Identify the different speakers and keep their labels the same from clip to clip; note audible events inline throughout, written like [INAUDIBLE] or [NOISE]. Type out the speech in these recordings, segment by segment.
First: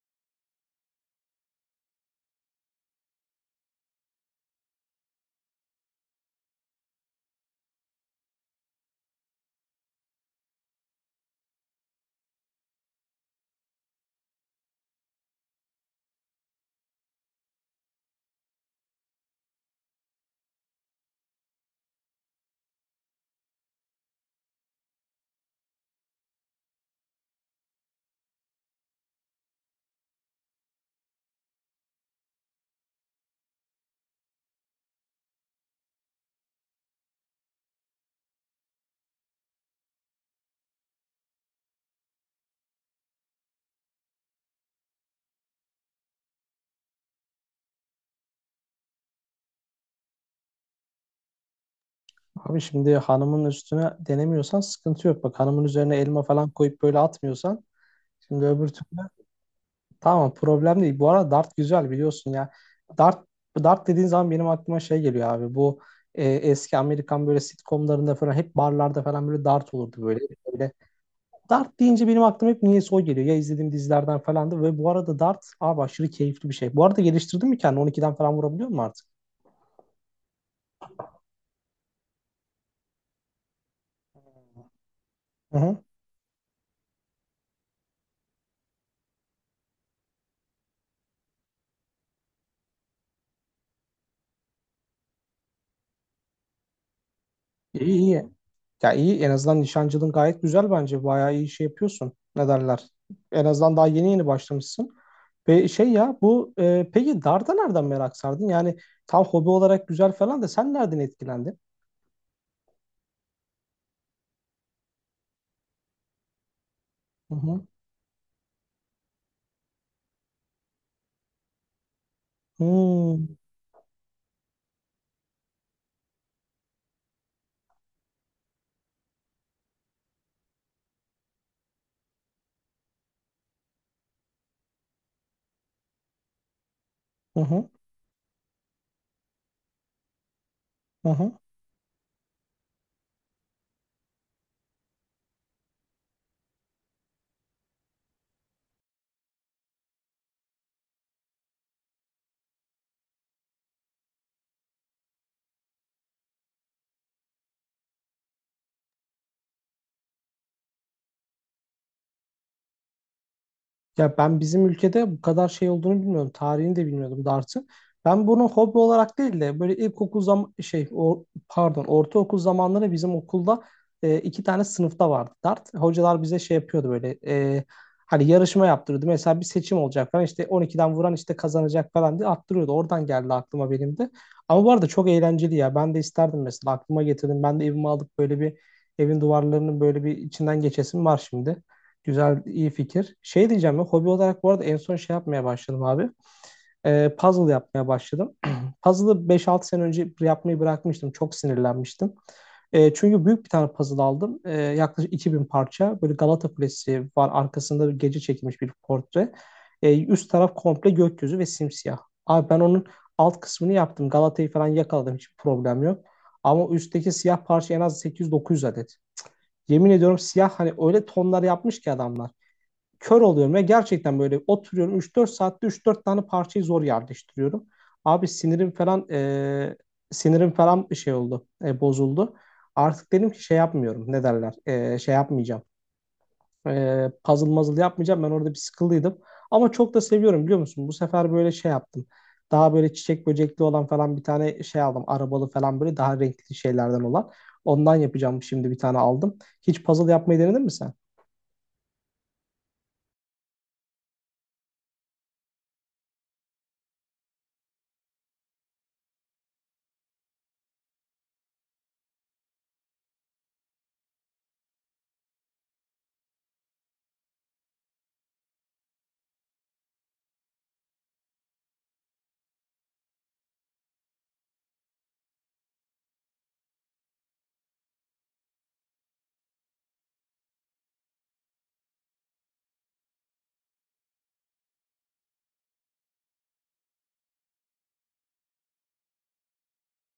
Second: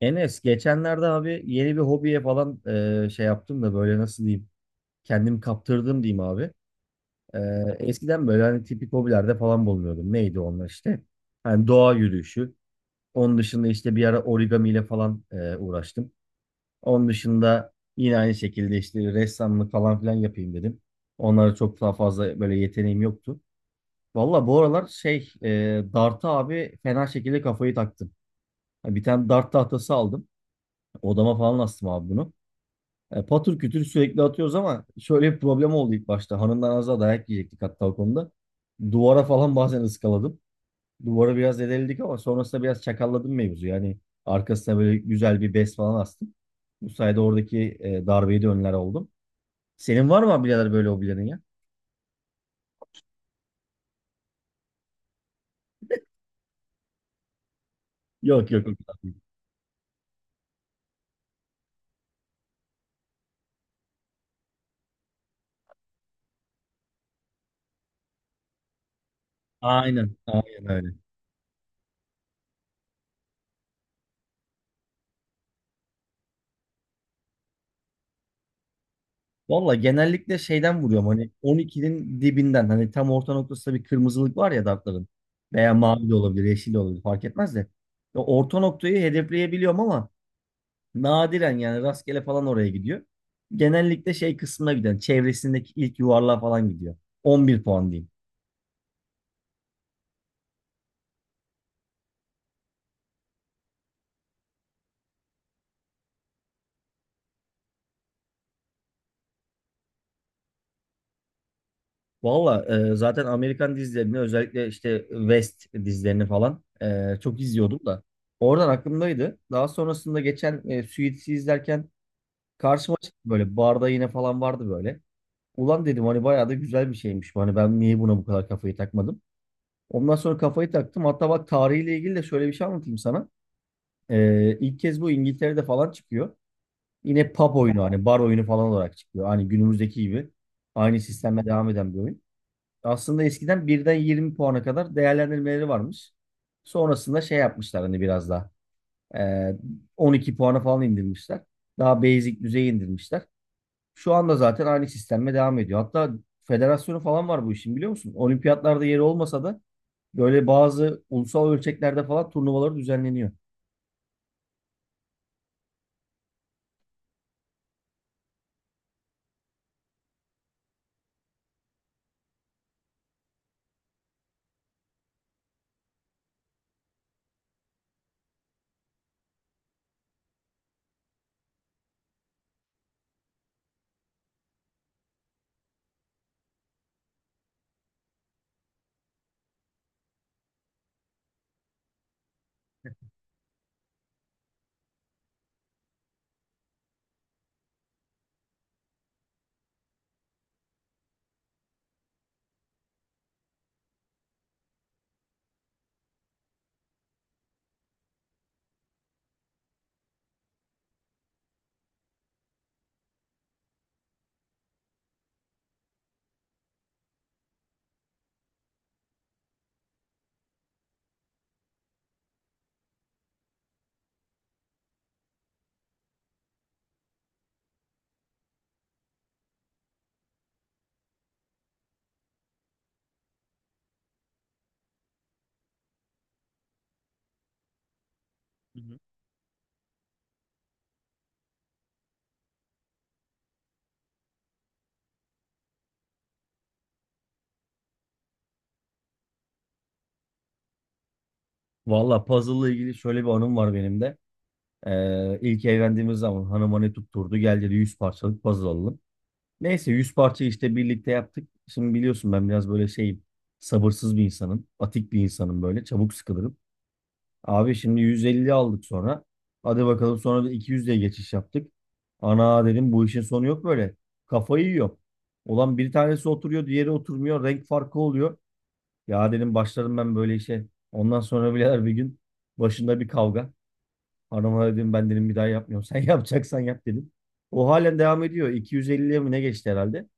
Speaker 1: Enes geçenlerde abi yeni bir hobiye falan şey yaptım da böyle nasıl diyeyim kendimi kaptırdım diyeyim abi. E, eskiden böyle hani tipik hobilerde falan bulunuyordum. Neydi onlar işte? Hani doğa yürüyüşü. Onun dışında işte bir ara origami ile falan uğraştım. Onun dışında yine aynı şekilde işte ressamlık falan filan yapayım dedim. Onlara çok daha fazla böyle yeteneğim yoktu. Valla bu aralar şey dart'a abi fena şekilde kafayı taktım. Bir tane dart tahtası aldım. Odama falan astım abi bunu. Patır kütür sürekli atıyoruz ama şöyle bir problem oldu ilk başta. Hanımdan az daha dayak yiyecektik hatta o konuda. Duvara falan bazen ıskaladım. Duvara biraz edildik ama sonrasında biraz çakalladım mevzu. Yani arkasına böyle güzel bir bez falan astım. Bu sayede oradaki darbeyi de önler oldum. Senin var mı birader böyle hobilerin ya?
Speaker 2: Abi şimdi hanımın üstüne denemiyorsan sıkıntı yok. Bak hanımın üzerine elma falan koyup böyle atmıyorsan şimdi
Speaker 1: Yok , yok.
Speaker 2: öbür
Speaker 1: yok.
Speaker 2: türlü tamam problem değil. Bu arada dart güzel biliyorsun ya. Dart dart dediğin zaman benim aklıma şey geliyor abi. Bu eski Amerikan böyle sitcomlarında falan hep barlarda falan böyle dart olurdu
Speaker 1: Aynen.
Speaker 2: böyle.
Speaker 1: Aynen
Speaker 2: böyle.
Speaker 1: öyle.
Speaker 2: Dart deyince benim aklıma hep niyeyse o geliyor. Ya izlediğim dizilerden falandı ve bu arada dart abi aşırı keyifli bir şey. Bu arada geliştirdin mi kendini? 12'den falan vurabiliyor musun artık?
Speaker 1: Valla genellikle şeyden vuruyorum, hani 12'nin dibinden, hani tam orta noktasında bir kırmızılık var ya dartların,
Speaker 2: Hı
Speaker 1: veya
Speaker 2: hı.
Speaker 1: mavi de olabilir, yeşil de olabilir, fark etmez de ya orta noktayı hedefleyebiliyorum ama nadiren, yani rastgele falan oraya gidiyor. Genellikle şey kısmına giden, çevresindeki ilk yuvarlığa falan gidiyor. 11 puan
Speaker 2: İyi
Speaker 1: diyeyim.
Speaker 2: iyi. Ya iyi en azından nişancılığın gayet güzel bence. Bayağı iyi şey yapıyorsun. Ne derler? En azından daha yeni yeni başlamışsın. Ve şey ya bu peki darda nereden merak sardın? Yani tam hobi olarak güzel falan da sen nereden etkilendin?
Speaker 1: Valla zaten Amerikan dizilerini, özellikle işte West dizilerini falan
Speaker 2: Hı
Speaker 1: çok
Speaker 2: hı.
Speaker 1: izliyordum da oradan aklımdaydı. Daha sonrasında geçen Suits'i izlerken karşıma çıktı,
Speaker 2: Hmm.
Speaker 1: böyle barda yine falan vardı böyle. Ulan dedim, hani bayağı da güzel bir şeymiş bu. Hani ben niye buna bu kadar kafayı takmadım? Ondan sonra kafayı taktım. Hatta bak, tarihiyle ilgili de şöyle bir şey anlatayım sana. İlk kez bu İngiltere'de falan çıkıyor. Yine
Speaker 2: Hı
Speaker 1: pub
Speaker 2: hı.
Speaker 1: oyunu, hani bar oyunu falan olarak çıkıyor. Hani günümüzdeki gibi aynı
Speaker 2: Hı hı.
Speaker 1: sistemle devam eden bir oyun. Aslında eskiden 1'den 20 puana kadar değerlendirmeleri varmış. Sonrasında şey yapmışlar, hani biraz daha. Ee, 12 puana falan indirmişler. Daha basic düzeye indirmişler. Şu anda zaten aynı sistemle devam ediyor. Hatta federasyonu falan var bu işin, biliyor musun? Olimpiyatlarda yeri olmasa da böyle bazı ulusal ölçeklerde falan turnuvaları düzenleniyor.
Speaker 2: Ya ben bizim ülkede bu kadar şey olduğunu bilmiyordum. Tarihini de bilmiyordum dartın. Ben bunu hobi olarak değil de böyle ilkokul zam şey o pardon ortaokul zamanları bizim okulda iki tane sınıfta vardı dart. Hocalar bize şey yapıyordu böyle hani yarışma yaptırıyordu. Mesela bir seçim olacak falan işte 12'den vuran işte kazanacak falan diye attırıyordu. Oradan geldi aklıma benim de. Ama bu arada çok eğlenceli ya. Ben de isterdim mesela aklıma getirdim. Ben de evime alıp böyle bir evin duvarlarının böyle bir içinden geçesim var şimdi. Güzel, iyi fikir. Şey diyeceğim ya, hobi olarak bu arada en son şey yapmaya başladım abi. Puzzle yapmaya başladım. [CLEARS THROAT] Puzzle'ı 5-6 sene önce yapmayı bırakmıştım. Çok sinirlenmiştim. Çünkü büyük bir tane puzzle aldım. Yaklaşık 2 bin parça. Böyle Galata Kulesi var. Arkasında bir gece çekilmiş bir portre. Üst taraf komple gökyüzü ve simsiyah. Abi ben onun alt kısmını yaptım. Galata'yı falan yakaladım. Hiçbir problem yok. Ama üstteki siyah parça en az 800-900 adet. Yemin ediyorum siyah hani öyle tonlar yapmış ki adamlar kör oluyorum ve gerçekten böyle oturuyorum 3-4 saatte 3-4 tane parçayı zor yerleştiriyorum. Abi sinirim falan sinirim falan bir şey oldu, bozuldu. Artık dedim ki şey yapmıyorum, ne derler, şey yapmayacağım. Puzzle muzzle yapmayacağım. Ben orada bir
Speaker 1: Hı hı.
Speaker 2: sıkıldıydım. Ama çok da seviyorum biliyor musun? Bu sefer böyle şey yaptım. Daha böyle çiçek böcekli olan falan bir tane şey aldım. Arabalı falan böyle daha renkli şeylerden olan. Ondan yapacağım şimdi bir tane aldım. Hiç puzzle yapmayı denedin mi sen?
Speaker 1: Valla puzzle'la ilgili şöyle bir anım var benim de. İlk evlendiğimiz zaman hanıma ne tutturdu? Gel dedi, 100 parçalık puzzle alalım. Neyse 100 parça işte birlikte yaptık. Şimdi biliyorsun, ben biraz böyle şeyim. Sabırsız bir insanım. Atik bir insanım böyle. Çabuk sıkılırım. Abi şimdi 150 aldık sonra. Hadi bakalım, sonra da 200'e geçiş yaptık. Ana dedim, bu işin sonu yok böyle. Kafayı yiyor. Ulan bir tanesi oturuyor, diğeri oturmuyor. Renk farkı oluyor. Ya dedim, başladım ben böyle işe. Ondan sonra birader bir gün başında bir kavga. Hanıma dedim, ben dedim bir daha yapmıyorum. [LAUGHS] Sen yapacaksan yap dedim. O halen devam ediyor. 250'ye mi ne geçti herhalde?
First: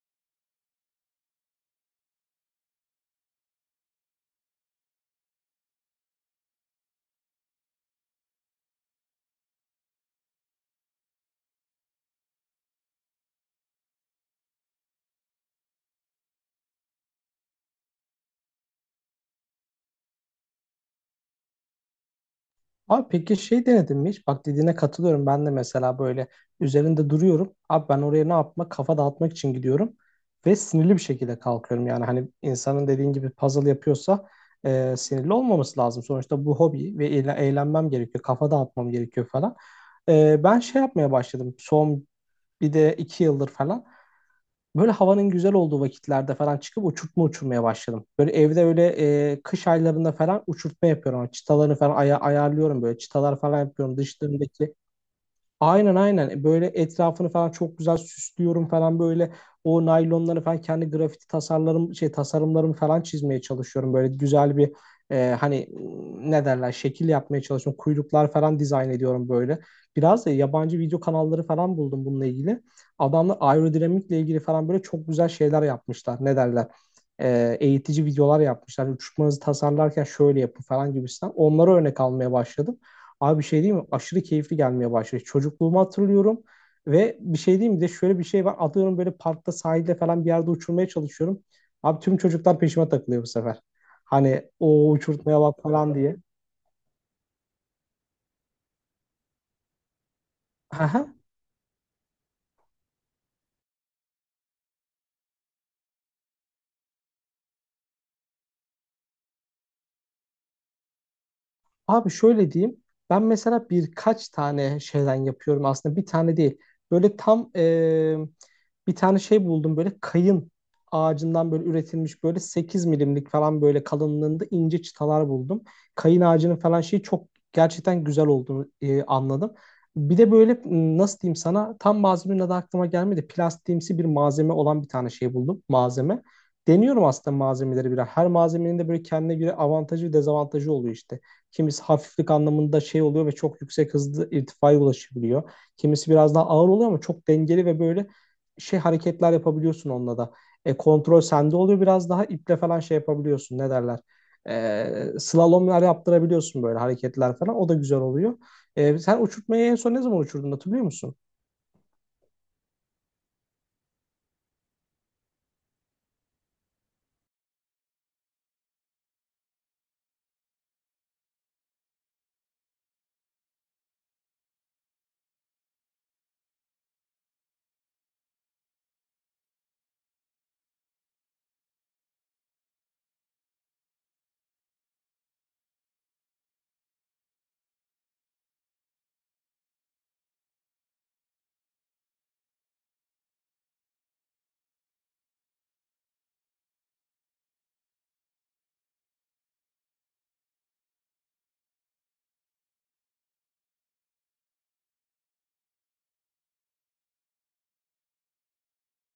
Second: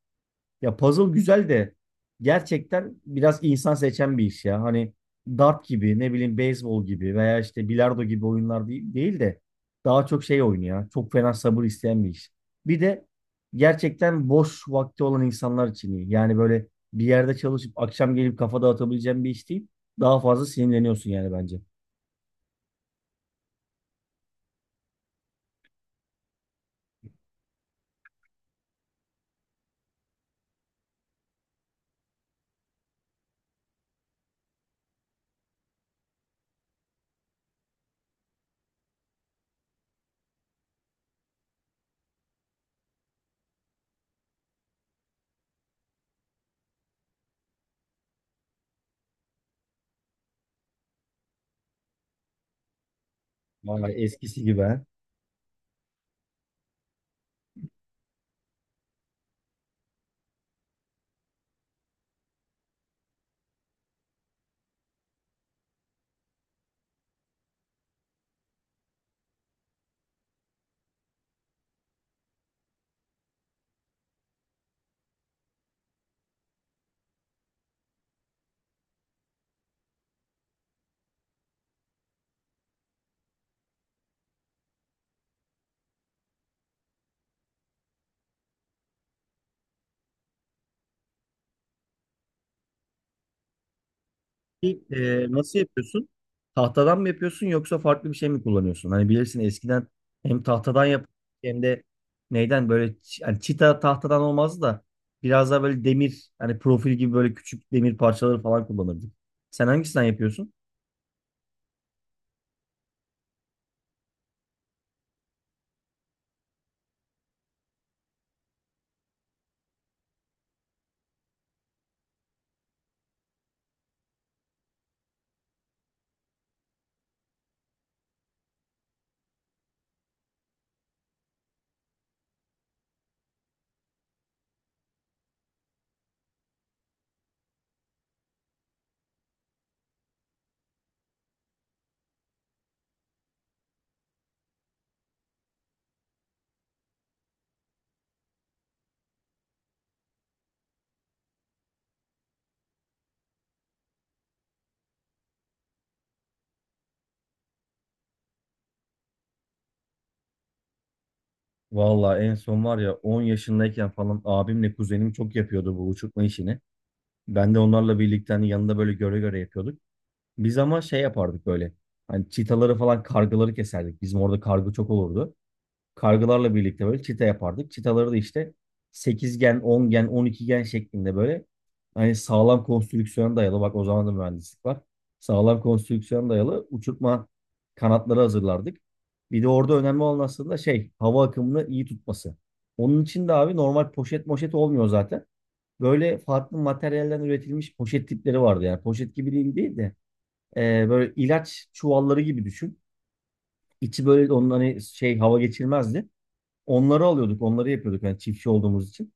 Speaker 1: Ya puzzle güzel de gerçekten biraz insan seçen bir iş ya. Hani dart gibi, ne bileyim beyzbol gibi veya işte bilardo gibi oyunlar değil de daha çok şey oynuyor. Çok fena sabır isteyen bir iş. Bir de gerçekten boş vakti olan insanlar için iyi. Yani böyle bir yerde çalışıp akşam gelip kafa dağıtabileceğin bir iş değil. Daha fazla sinirleniyorsun yani bence.
Speaker 2: Abi peki şey denedin mi hiç? Bak dediğine katılıyorum. Ben de mesela böyle üzerinde duruyorum. Abi ben oraya ne yapmak? Kafa dağıtmak için gidiyorum. Ve sinirli bir şekilde kalkıyorum. Yani hani insanın dediğin gibi puzzle yapıyorsa sinirli olmaması lazım. Sonuçta bu hobi ve eğlenmem gerekiyor. Kafa dağıtmam gerekiyor falan. Ben şey yapmaya başladım. Son bir de 2 yıldır falan. Böyle havanın güzel olduğu vakitlerde falan çıkıp uçurtma uçurmaya başladım. Böyle evde öyle kış aylarında falan uçurtma yapıyorum. Çıtalarını falan ayarlıyorum böyle. Çıtalar falan
Speaker 1: Vay,
Speaker 2: yapıyorum.
Speaker 1: eskisi gibi ha.
Speaker 2: Dışlarındaki. Aynen aynen. Böyle etrafını falan çok güzel süslüyorum falan böyle o naylonları falan kendi grafiti tasarlarım şey tasarımlarımı falan çizmeye çalışıyorum böyle güzel bir hani ne derler şekil yapmaya çalışıyorum kuyruklar falan dizayn ediyorum böyle biraz da yabancı video kanalları falan buldum bununla ilgili adamlar aerodinamikle ilgili falan böyle çok güzel şeyler yapmışlar ne derler. Eğitici videolar yapmışlar uçmanızı tasarlarken şöyle yapın falan gibisinden onlara örnek almaya başladım. Abi bir şey diyeyim mi? Aşırı keyifli gelmeye başladı. Çocukluğumu hatırlıyorum ve bir şey diyeyim mi? Bir de şöyle bir şey var. Atıyorum böyle parkta sahilde falan bir yerde uçurmaya çalışıyorum. Abi tüm çocuklar peşime takılıyor bu sefer. Hani
Speaker 1: Peki,
Speaker 2: o uçurtmaya bak
Speaker 1: nasıl
Speaker 2: falan
Speaker 1: yapıyorsun?
Speaker 2: diye.
Speaker 1: Tahtadan mı yapıyorsun yoksa farklı bir şey mi kullanıyorsun? Hani bilirsin eskiden hem tahtadan yap
Speaker 2: [LAUGHS]
Speaker 1: hem de neyden, böyle hani çita tahtadan olmazdı da biraz daha böyle demir, hani profil gibi böyle küçük demir parçaları falan kullanırdık. Sen hangisinden yapıyorsun?
Speaker 2: Abi şöyle diyeyim. Ben mesela birkaç tane şeyden yapıyorum aslında. Bir tane değil. Böyle tam bir tane şey buldum. Böyle kayın ağacından böyle üretilmiş böyle 8 mm'lik falan böyle kalınlığında ince çıtalar buldum. Kayın ağacının falan şeyi çok gerçekten güzel olduğunu anladım. Bir de böyle nasıl diyeyim sana tam malzemenin adı aklıma gelmedi. Plastiğimsi bir malzeme olan bir tane şey buldum. Malzeme. Deniyorum aslında malzemeleri biraz. Her malzemenin de böyle kendine göre avantajı ve dezavantajı oluyor işte. Kimisi hafiflik anlamında şey oluyor ve çok yüksek hızlı irtifaya ulaşabiliyor. Kimisi biraz daha ağır oluyor ama çok dengeli ve böyle şey hareketler yapabiliyorsun onunla da. Kontrol sende oluyor biraz daha iple falan şey yapabiliyorsun ne derler. Slalomlar yaptırabiliyorsun böyle hareketler falan o da güzel oluyor. Sen uçurtmayı en son ne zaman uçurdun hatırlıyor musun?
Speaker 1: Valla en son var ya, 10 yaşındayken falan abimle kuzenim çok yapıyordu bu uçurtma işini. Ben de onlarla birlikte, hani yanında böyle göre göre yapıyorduk. Biz ama şey yapardık böyle. Hani çitaları falan kargaları keserdik. Bizim orada kargı çok olurdu. Kargılarla birlikte böyle çita yapardık. Çitaları da işte sekizgen, ongen, 10 gen, gen şeklinde böyle, hani sağlam konstrüksiyona dayalı, bak o zaman da mühendislik var. Sağlam konstrüksiyona dayalı uçurtma kanatları hazırlardık. Bir de orada önemli olan aslında şey, hava akımını iyi tutması. Onun için de abi, normal poşet moşet olmuyor zaten. Böyle farklı materyallerden üretilmiş poşet tipleri vardı yani. Poşet gibi değil de böyle ilaç çuvalları gibi düşün. İçi böyle onun hani şey, hava geçirmezdi. Onları alıyorduk, onları yapıyorduk yani, çiftçi olduğumuz için.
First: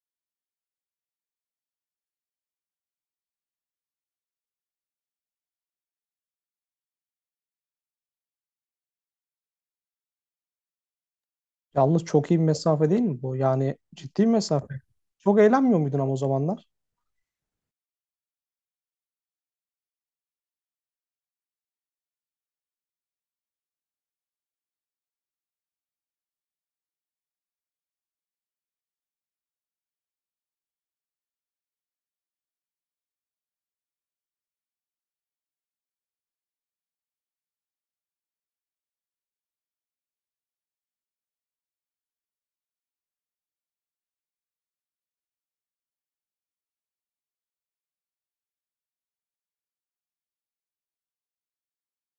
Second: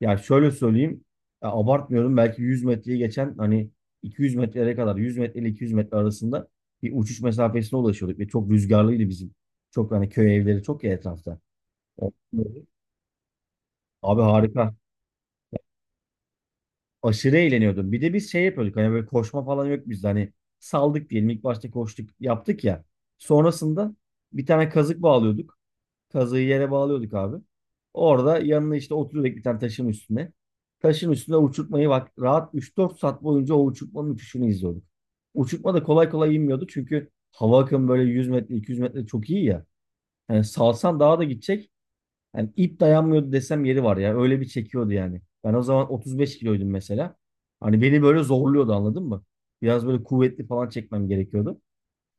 Speaker 1: Ya şöyle söyleyeyim, ya abartmıyorum, belki 100 metreyi geçen, hani 200 metrelere kadar, 100 metre ile 200 metre arasında bir uçuş mesafesine ulaşıyorduk ve çok rüzgarlıydı bizim. Çok hani köy evleri çok ya etrafta.
Speaker 2: Yalnız
Speaker 1: O-
Speaker 2: çok iyi bir mesafe değil mi bu? Yani
Speaker 1: Abi
Speaker 2: ciddi bir
Speaker 1: harika.
Speaker 2: mesafe. Çok eğlenmiyor muydun ama o zamanlar?
Speaker 1: Aşırı eğleniyordum. Bir de biz şey yapıyorduk, hani böyle koşma falan yok bizde, hani saldık diyelim ilk başta, koştuk yaptık ya. Sonrasında bir tane kazık bağlıyorduk. Kazığı yere bağlıyorduk abi. Orada yanına işte oturuyorduk bir tane taşın üstüne. Taşın üstüne, uçurtmayı bak, rahat üç dört saat boyunca o uçurtmanın uçuşunu izliyorduk. Uçurtma da kolay kolay inmiyordu çünkü hava akımı böyle 100 metre 200 metre, çok iyi ya. Yani salsan daha da gidecek. Yani ip dayanmıyordu desem yeri var ya. Öyle bir çekiyordu yani. Ben o zaman 35 kiloydum mesela. Hani beni böyle zorluyordu, anladın mı? Biraz böyle kuvvetli falan çekmem gerekiyordu.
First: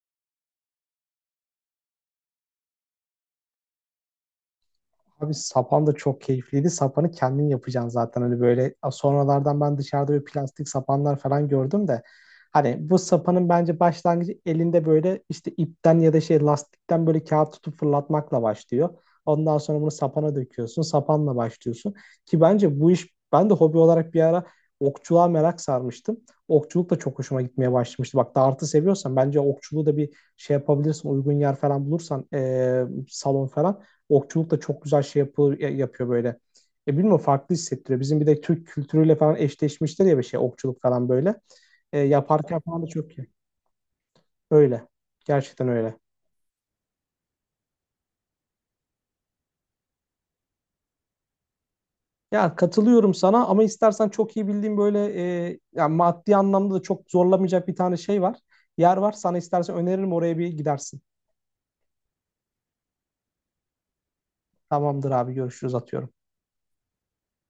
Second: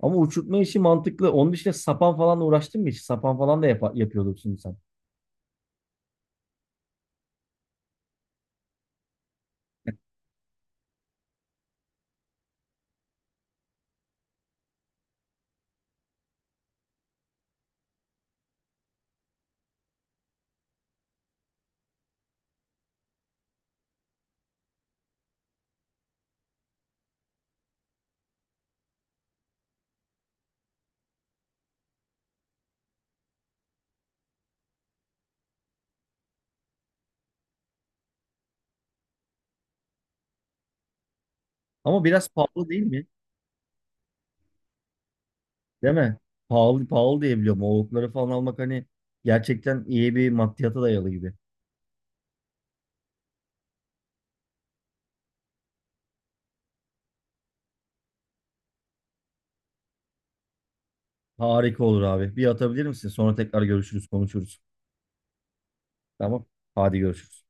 Speaker 1: Ama uçurtma işi mantıklı. Onun dışında sapan falan uğraştın mı hiç? Sapan falan da yapıyorduk şimdi sen.
Speaker 2: Abi sapan da çok keyifliydi. Sapanı kendin yapacaksın zaten hani böyle sonralardan ben dışarıda böyle plastik sapanlar falan gördüm de hani bu sapanın bence başlangıcı elinde böyle işte ipten ya da şey lastikten böyle kağıt tutup fırlatmakla başlıyor. Ondan sonra bunu sapana döküyorsun. Sapanla başlıyorsun. Ki bence bu iş ben de hobi olarak bir ara okçuluğa merak sarmıştım. Okçuluk da çok hoşuma gitmeye başlamıştı. Bak dartı seviyorsan bence okçuluğu da bir şey yapabilirsin. Uygun yer falan bulursan salon falan okçuluk da çok güzel şey yapıyor, yapıyor böyle. Bilmiyorum farklı hissettiriyor. Bizim bir de Türk kültürüyle falan eşleşmiştir ya bir şey okçuluk falan böyle.
Speaker 1: Ama biraz
Speaker 2: Yaparken
Speaker 1: pahalı
Speaker 2: falan
Speaker 1: değil
Speaker 2: da
Speaker 1: mi?
Speaker 2: çok iyi. Öyle. Gerçekten
Speaker 1: Değil
Speaker 2: öyle.
Speaker 1: mi? Pahalı pahalı diye biliyorum. Oğlukları falan almak, hani gerçekten iyi bir maddiyata dayalı gibi.
Speaker 2: Ya katılıyorum sana ama istersen çok iyi bildiğim böyle ya maddi anlamda da çok zorlamayacak bir tane şey var. Yer var. Sana istersen öneririm oraya bir gidersin.
Speaker 1: Harika olur abi. Bir atabilir misin? Sonra tekrar görüşürüz, konuşuruz.
Speaker 2: Tamamdır abi görüşürüz atıyorum.
Speaker 1: Tamam. Hadi görüşürüz.